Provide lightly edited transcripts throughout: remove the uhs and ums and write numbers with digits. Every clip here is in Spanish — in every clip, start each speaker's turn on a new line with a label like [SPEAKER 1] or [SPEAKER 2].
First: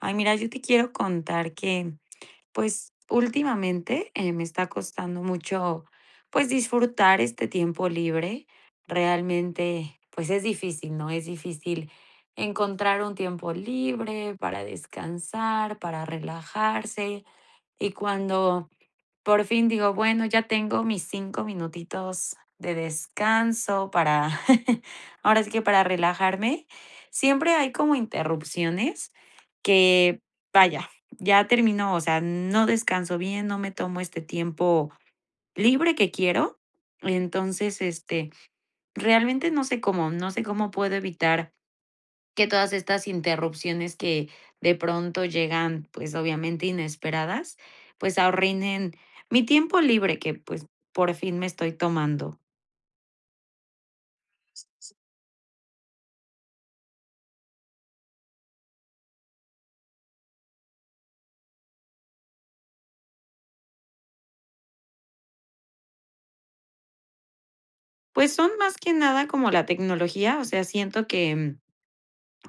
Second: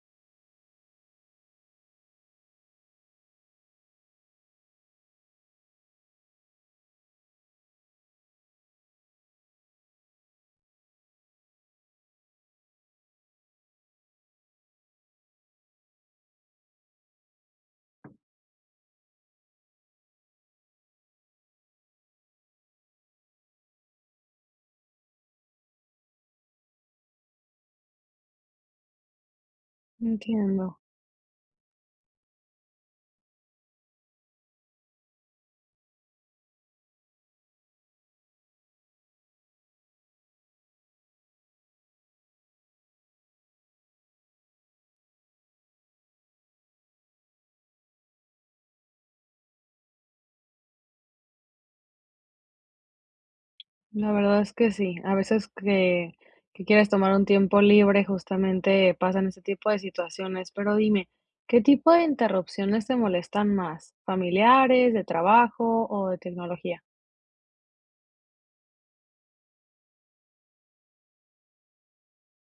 [SPEAKER 1] Ay, mira, yo te quiero contar que, pues, últimamente me está costando mucho, pues, disfrutar este tiempo libre. Realmente, pues, es difícil, ¿no? Es difícil encontrar un tiempo libre para descansar, para relajarse. Y cuando por fin digo, bueno, ya tengo mis 5 minutitos de descanso para, ahora sí que para relajarme. Siempre hay como interrupciones que,
[SPEAKER 2] Entiendo.
[SPEAKER 1] vaya, ya terminó, o sea, no descanso bien, no me tomo este tiempo libre que quiero. Entonces, este, realmente no sé cómo puedo evitar que todas estas interrupciones que de pronto llegan, pues, obviamente inesperadas, pues, ahorrinen mi tiempo libre que, pues, por fin me estoy tomando.
[SPEAKER 2] La verdad es que sí. A veces que quieres tomar un tiempo libre, justamente pasan este tipo de situaciones. Pero dime, ¿qué tipo de interrupciones te molestan más? ¿Familiares, de trabajo o de tecnología?
[SPEAKER 1] Pues, son más que nada como la tecnología, o sea, siento que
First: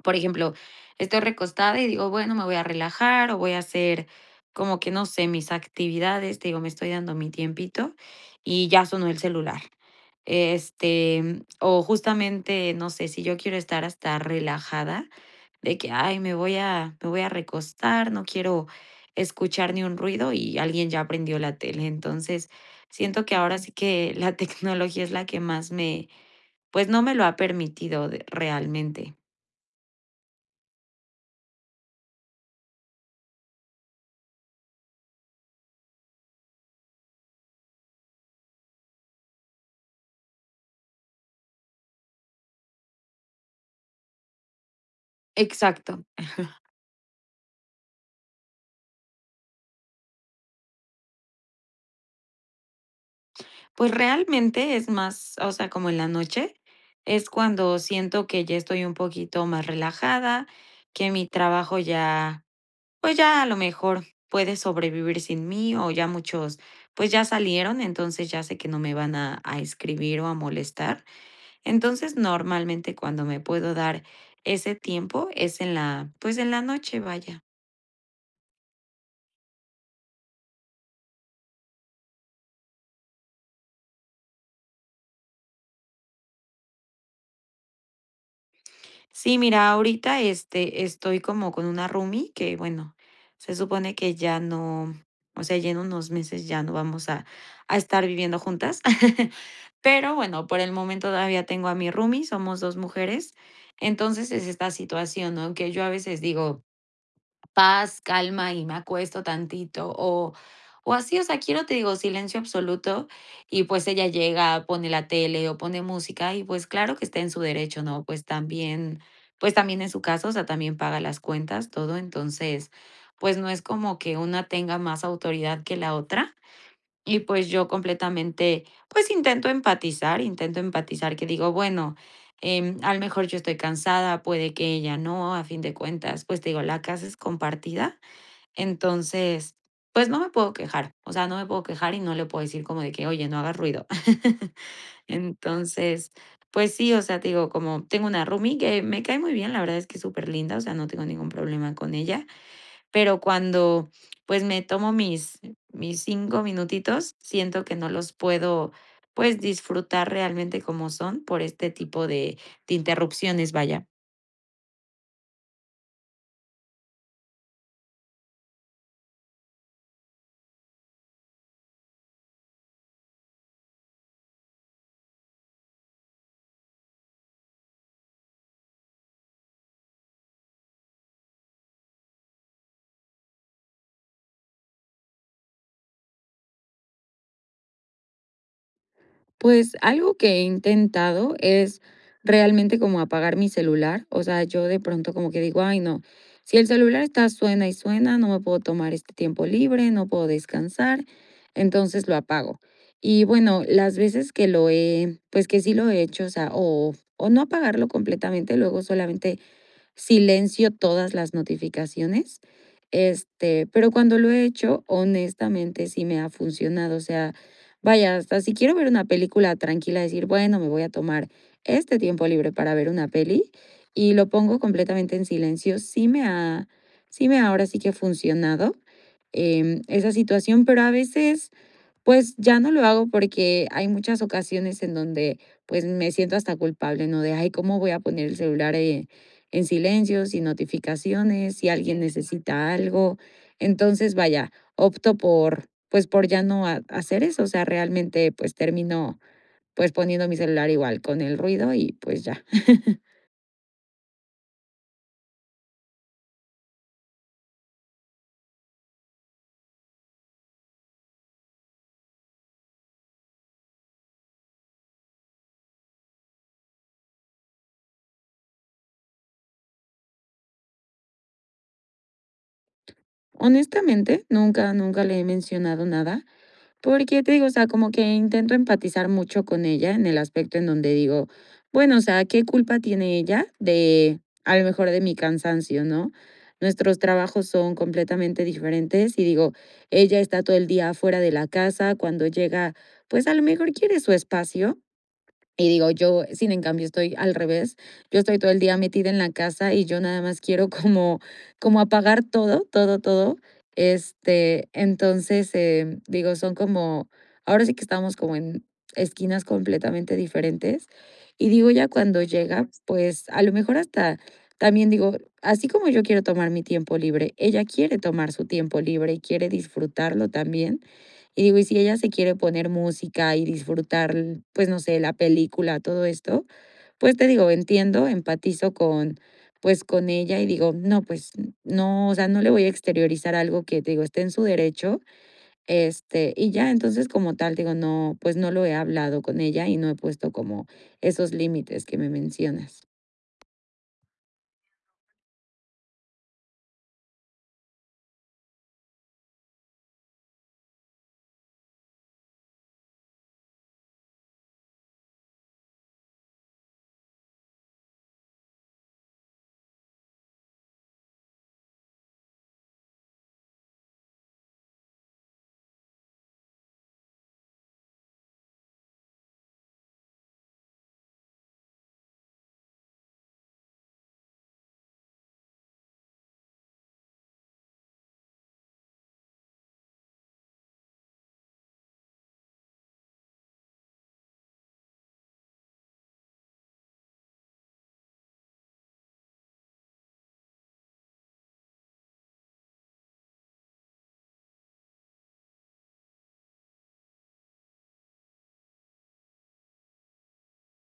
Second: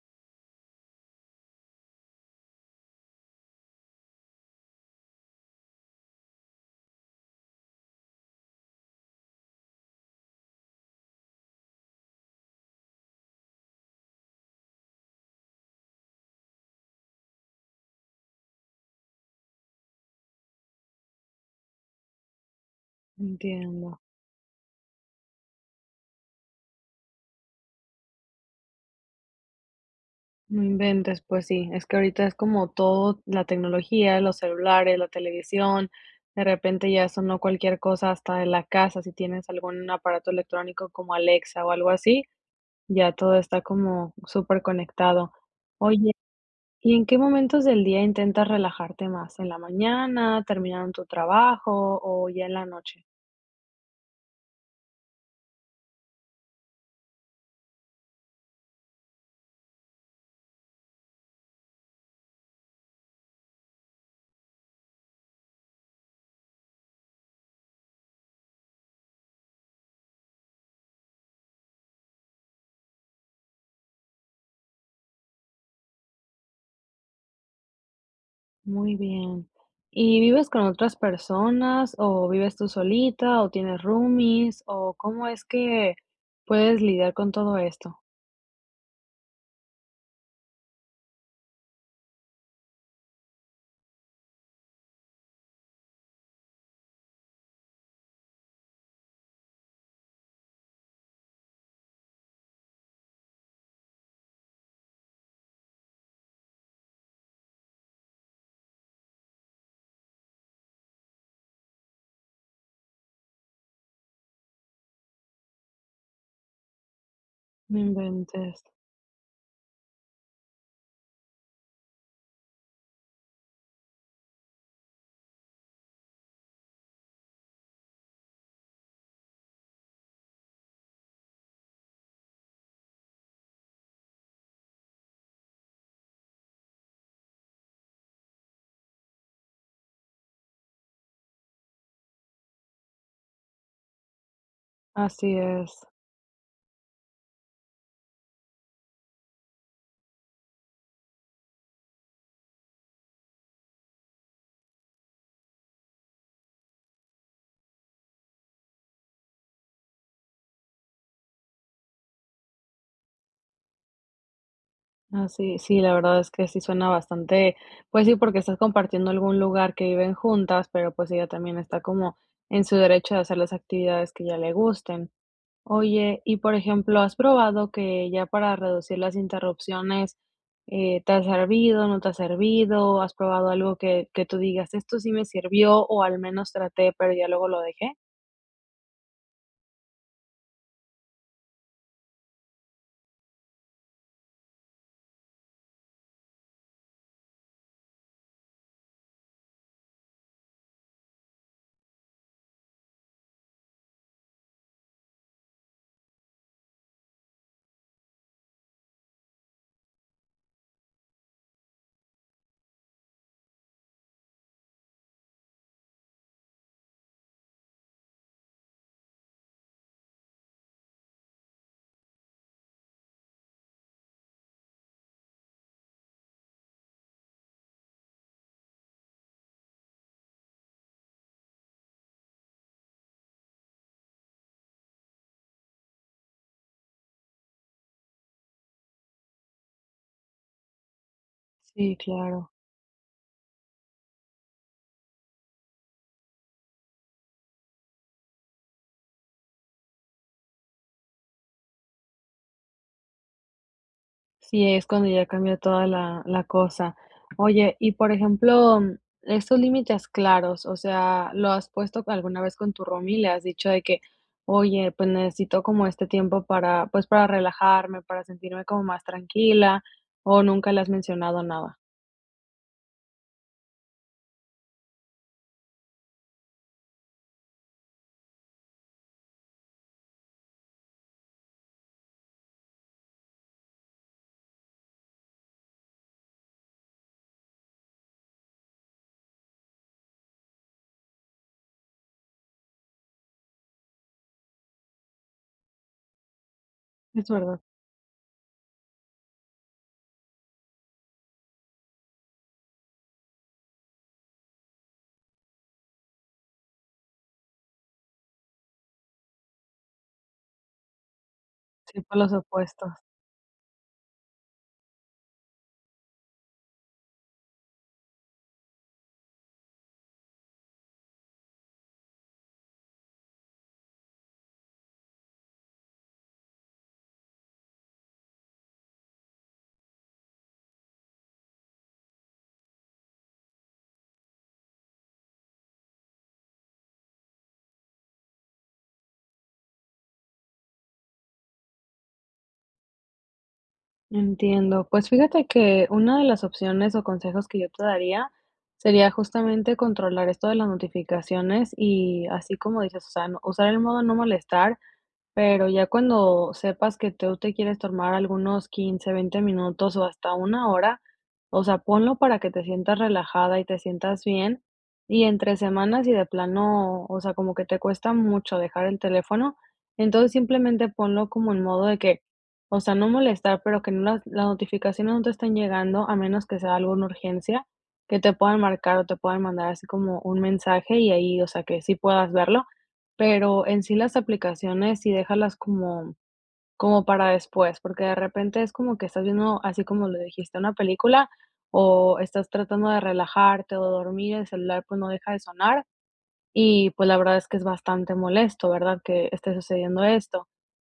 [SPEAKER 1] por ejemplo, estoy recostada y digo, bueno, me voy a relajar o voy a hacer como que no sé, mis actividades, te digo, me estoy dando mi tiempito y ya sonó el celular. O justamente, no sé, si yo quiero estar hasta relajada, de que, ay, me voy a recostar, no quiero escuchar ni un ruido y alguien ya prendió la tele. Entonces, siento que ahora sí
[SPEAKER 2] Entiendo.
[SPEAKER 1] que la tecnología es la que más me, pues no me lo ha permitido realmente.
[SPEAKER 2] No inventes, pues sí. Es que ahorita es como todo, la tecnología, los celulares, la televisión. De repente ya sonó cualquier cosa hasta de la casa, si tienes algún aparato electrónico como Alexa o algo así. Ya todo está como súper conectado.
[SPEAKER 1] Exacto.
[SPEAKER 2] Oye, ¿y en qué momentos del día intentas relajarte más? ¿En la mañana, terminando tu trabajo o ya en la noche?
[SPEAKER 1] Pues realmente es más, o sea, como en la noche, es cuando siento que ya estoy un poquito más relajada, que mi trabajo ya, pues ya a lo mejor puede sobrevivir sin mí o ya muchos, pues ya salieron, entonces ya sé que no me van a escribir o a molestar. Entonces normalmente cuando me puedo dar ese tiempo es pues en la noche, vaya.
[SPEAKER 2] Muy bien. ¿Y vives con otras personas o vives tú solita o tienes roomies o cómo es que puedes lidiar con todo esto?
[SPEAKER 1] Sí, mira, ahorita, estoy como con una roomie que, bueno, se supone que ya no, o sea, ya en unos meses ya no vamos a estar viviendo juntas. Pero bueno, por el momento todavía tengo a mi roomie, somos dos mujeres. Entonces es esta situación, ¿no? Que yo a veces digo, paz, calma y me acuesto tantito o así, o sea, quiero, te digo, silencio absoluto y pues ella llega, pone la tele o pone música y pues claro que está en su
[SPEAKER 2] No
[SPEAKER 1] derecho, ¿no?
[SPEAKER 2] inventes.
[SPEAKER 1] Pues también en su caso, o sea, también paga las cuentas, todo, entonces, pues no es como que una tenga más autoridad que la otra y pues yo completamente, pues intento empatizar, que digo, bueno, a lo mejor yo estoy cansada, puede que ella no, a fin de cuentas, pues te digo, la casa es compartida, entonces, pues no me puedo quejar, o sea, no me puedo quejar y no le puedo decir como de que, oye, no hagas ruido.
[SPEAKER 2] Así es.
[SPEAKER 1] Entonces, pues sí, o sea, te digo, como tengo una roomie que me cae muy bien, la verdad es que es súper linda, o sea, no tengo ningún problema con ella pero cuando, pues, me tomo mis 5 minutitos, siento que no los puedo, pues, disfrutar realmente como son por este tipo de interrupciones, vaya.
[SPEAKER 2] Ah, sí, sí, la verdad es que sí suena bastante, pues sí, porque estás compartiendo algún lugar que viven juntas, pero pues ella también está como en su derecho de hacer las actividades que ya le gusten. Oye, y por ejemplo, ¿has probado que ya para reducir las interrupciones te ha servido, no te ha servido? ¿Has probado algo que tú digas, esto sí me sirvió o al menos traté, pero ya luego lo dejé?
[SPEAKER 1] Pues algo que he intentado es realmente como apagar mi celular. O sea, yo de pronto como que digo, ay, no, si el celular está suena y suena, no me puedo tomar este tiempo libre, no puedo descansar, entonces lo apago. Y bueno, las veces que lo he, pues que sí lo he hecho, o sea, o no apagarlo completamente, luego solamente silencio todas las notificaciones, pero cuando lo he hecho, honestamente, sí me ha funcionado, o sea, vaya, hasta si quiero ver una película tranquila, decir, bueno, me voy a tomar este tiempo libre para ver una peli y lo pongo completamente en silencio, sí me ha ahora sí que funcionado esa situación, pero a veces pues ya no lo hago porque hay muchas ocasiones en donde pues me siento hasta culpable, ¿no? De, ay, ¿cómo voy a poner el celular en silencio, sin notificaciones, si
[SPEAKER 2] Sí,
[SPEAKER 1] alguien
[SPEAKER 2] claro.
[SPEAKER 1] necesita algo? Entonces, vaya, opto por pues por ya no hacer eso, o sea, realmente pues termino pues poniendo mi celular igual con el ruido y pues ya.
[SPEAKER 2] Sí, es cuando ya cambia toda la cosa. Oye, y por ejemplo, estos límites claros, o sea, ¿lo has puesto alguna vez con tu roomie? ¿Le has dicho de que, oye, pues necesito como este tiempo para, pues para relajarme, para sentirme como más tranquila? ¿O nunca le has mencionado nada?
[SPEAKER 1] Honestamente, nunca, nunca le he mencionado nada. Porque te digo, o sea, como que intento empatizar mucho con ella en el aspecto en donde digo, bueno, o sea, ¿qué culpa tiene ella de, a lo mejor, de mi cansancio, no? Nuestros trabajos son completamente diferentes y digo, ella está todo el día fuera de la casa, cuando llega, pues a lo mejor quiere su espacio, y digo, yo, sin en cambio, estoy
[SPEAKER 2] Es
[SPEAKER 1] al
[SPEAKER 2] verdad,
[SPEAKER 1] revés. Yo estoy todo el día metida en la casa y yo nada más quiero como apagar todo, todo, todo. Entonces, digo, son como, ahora sí que estamos como en esquinas completamente diferentes. Y digo, ya
[SPEAKER 2] sí, por
[SPEAKER 1] cuando
[SPEAKER 2] los
[SPEAKER 1] llega,
[SPEAKER 2] opuestos.
[SPEAKER 1] pues a lo mejor hasta también digo, así como yo quiero tomar mi tiempo libre, ella quiere tomar su tiempo libre y quiere disfrutarlo también. Y digo, y si ella se quiere poner música y disfrutar, pues, no sé, la película, todo esto, pues, te digo, entiendo, empatizo con, pues, con ella y digo, no, pues, no, o sea, no le voy a exteriorizar algo que, te digo, esté en su derecho, y ya, entonces, como tal, digo, no, pues, no lo he hablado con ella y no he puesto como esos límites que me mencionas.
[SPEAKER 2] Entiendo. Pues fíjate que una de las opciones o consejos que yo te daría sería justamente controlar esto de las notificaciones y así como dices, o sea, usar el modo no molestar, pero ya cuando sepas que tú te quieres tomar algunos 15 20 minutos o hasta una hora, o sea, ponlo para que te sientas relajada y te sientas bien. Y entre semanas y de plano, o sea, como que te cuesta mucho dejar el teléfono, entonces simplemente ponlo como en modo de que, o sea, no molestar, pero que no las, las notificaciones no te estén llegando a menos que sea alguna urgencia, que te puedan marcar o te puedan mandar así como un mensaje y ahí, o sea, que sí puedas verlo, pero en sí las aplicaciones sí déjalas como como para después, porque de repente es como que estás viendo, así como lo dijiste, una película o estás tratando de relajarte o dormir, el celular, pues, no deja de sonar y, pues, la verdad es que es bastante molesto, ¿verdad?, que esté sucediendo esto.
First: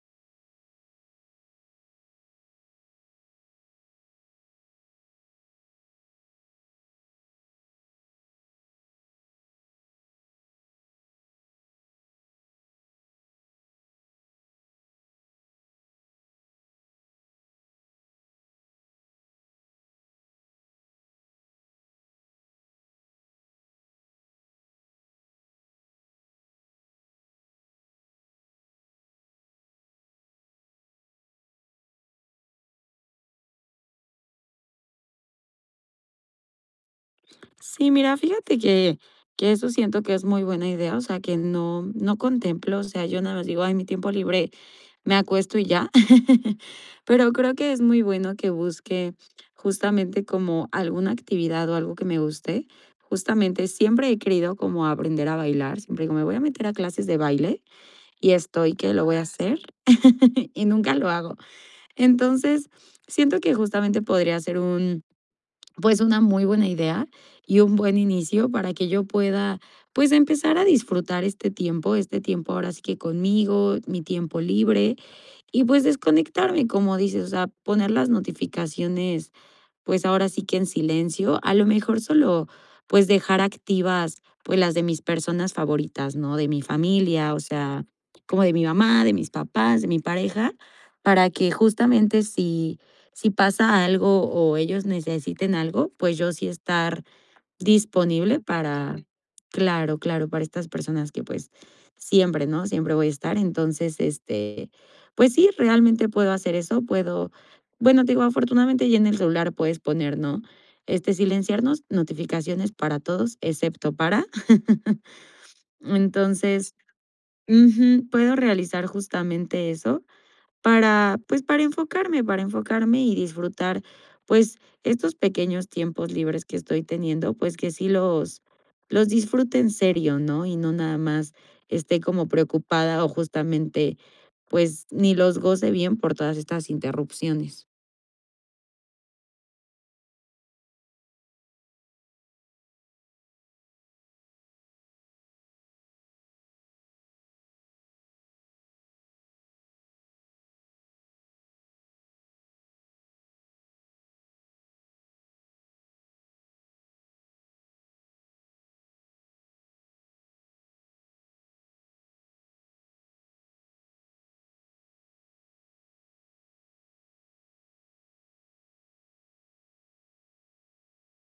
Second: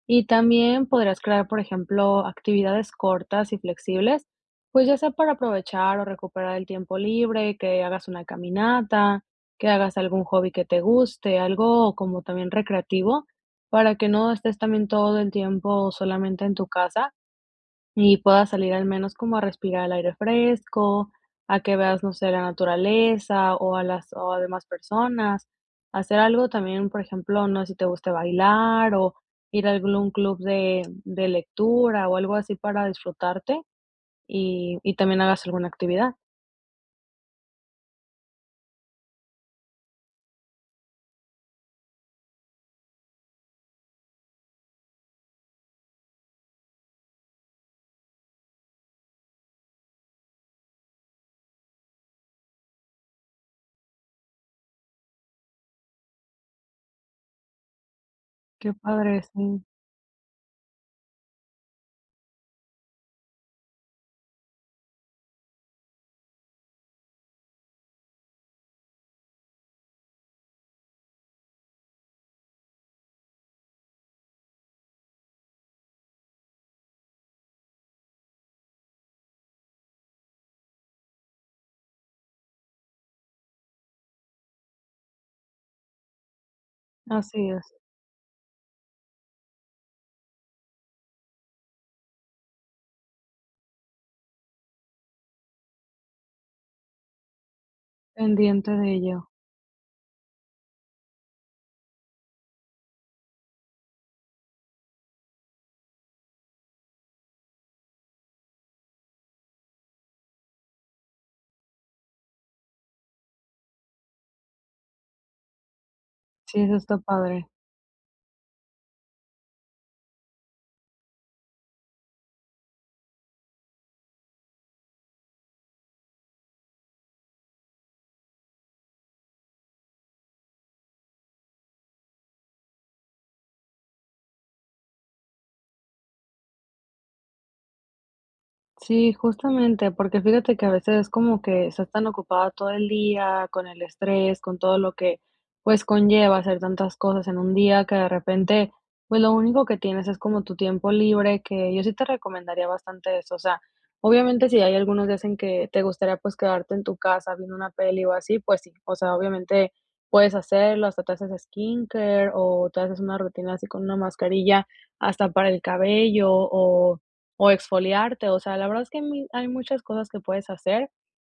[SPEAKER 2] Y también podrías crear, por ejemplo, actividades cortas y flexibles, pues ya sea para aprovechar o recuperar el tiempo libre, que hagas una caminata, que hagas algún hobby que te guste, algo como también recreativo, para que no estés también todo el tiempo solamente en tu casa. Y puedas salir al menos como a respirar el aire fresco, a que veas, no sé, la naturaleza o a las o a demás personas. Hacer algo también, por ejemplo, no sé si te guste bailar o ir a algún club de lectura o algo así para disfrutarte y también hagas alguna actividad.
[SPEAKER 1] Sí, mira, fíjate que, eso siento que es muy buena idea, o sea, que no, no contemplo, o sea, yo nada más digo, ay, mi tiempo libre me acuesto y ya. Pero creo que es muy bueno que busque justamente como alguna actividad o algo que me guste. Justamente siempre he querido como aprender a bailar, siempre digo, me voy a meter a clases de baile y
[SPEAKER 2] Qué
[SPEAKER 1] estoy que lo voy
[SPEAKER 2] padre,
[SPEAKER 1] a Claro. hacer
[SPEAKER 2] sí.
[SPEAKER 1] y nunca lo hago. Entonces, siento que justamente podría ser pues una muy buena idea y un buen inicio para que yo pueda, pues empezar a disfrutar este tiempo ahora sí que conmigo, mi tiempo libre y pues desconectarme, como dices, o sea, poner las notificaciones, pues ahora sí que en silencio, a lo mejor solo, pues dejar activas, pues las de mis personas favoritas, ¿no? De mi familia, o
[SPEAKER 2] Así es,
[SPEAKER 1] sea, como de mi mamá, de mis papás, de mi pareja, para que justamente si pasa algo o ellos necesiten algo, pues yo sí estar disponible
[SPEAKER 2] pendiente de
[SPEAKER 1] para
[SPEAKER 2] ello.
[SPEAKER 1] claro, claro, para estas personas que, pues, siempre, ¿no? Siempre voy a estar. Entonces, pues sí, realmente puedo hacer eso, puedo bueno, te digo, afortunadamente ya en el celular puedes poner, ¿no? Silenciarnos notificaciones para todos, excepto para.
[SPEAKER 2] Sí,
[SPEAKER 1] Entonces,
[SPEAKER 2] eso está padre.
[SPEAKER 1] ujú, puedo realizar justamente eso. Para enfocarme, para enfocarme y disfrutar, pues, estos pequeños tiempos libres que estoy teniendo, pues, que sí los disfrute en serio, ¿no? Y no nada más esté como preocupada o justamente, pues, ni los goce bien por todas estas interrupciones.
[SPEAKER 2] Sí, justamente, porque fíjate que a veces es como que estás tan ocupada todo el día con el estrés, con todo lo que pues conlleva hacer tantas cosas en un día que de repente pues lo único que tienes es como tu tiempo libre, que yo sí te recomendaría bastante eso, o sea, obviamente si hay algunos días en que te gustaría pues quedarte en tu casa viendo una peli o así, pues sí, o sea, obviamente puedes hacerlo, hasta te haces skincare o te haces una rutina así con una mascarilla hasta para el cabello o exfoliarte, o sea, la verdad es que hay muchas cosas que puedes hacer,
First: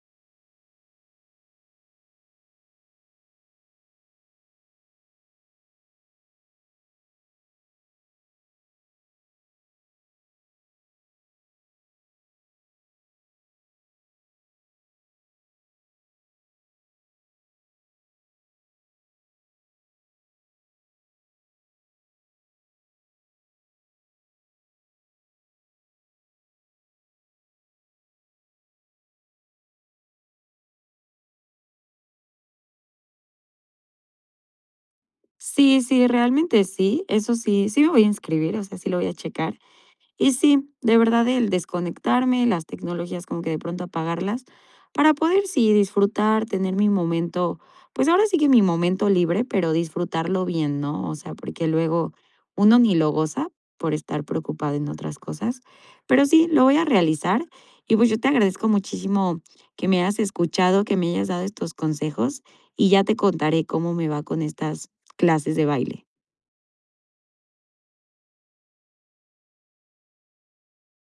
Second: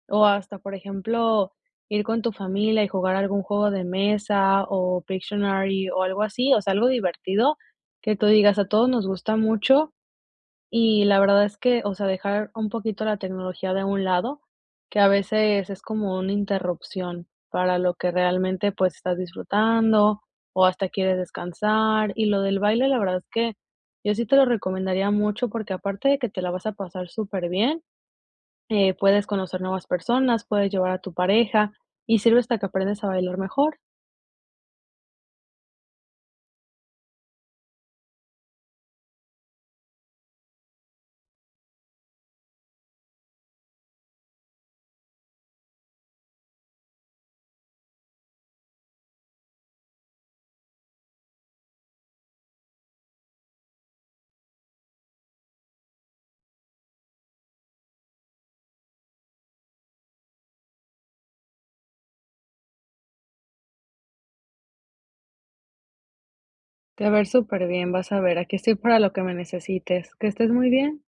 [SPEAKER 2] o hasta, por ejemplo, ir con tu familia y jugar algún juego de mesa, o Pictionary, o algo así, o sea, algo divertido que tú digas, a todos nos gusta mucho y la verdad es que, o sea, dejar un poquito la tecnología de un lado, que a veces es como una interrupción para lo que realmente, pues, estás disfrutando o hasta quieres descansar. Y lo del baile, la verdad es que yo sí te lo recomendaría mucho porque aparte de que te la vas a pasar superbién, puedes conocer nuevas personas, puedes llevar a tu pareja y sirve hasta que aprendes a bailar mejor.
[SPEAKER 1] Sí, sí, realmente sí, eso sí, sí me voy a inscribir, o sea, sí lo voy a checar. Y sí, de verdad el desconectarme, las tecnologías como que de pronto apagarlas, para poder sí disfrutar, tener mi momento, pues ahora sí que mi momento libre, pero disfrutarlo bien, ¿no? O sea, porque luego uno ni lo goza por estar preocupado en otras cosas, pero sí, lo voy a realizar y pues yo te agradezco muchísimo que me hayas escuchado, que me hayas dado estos consejos y ya te contaré cómo me va con estas clases de baile.
[SPEAKER 2] Te va a ver súper bien, vas a ver, aquí estoy para lo que me necesites. Que estés muy bien.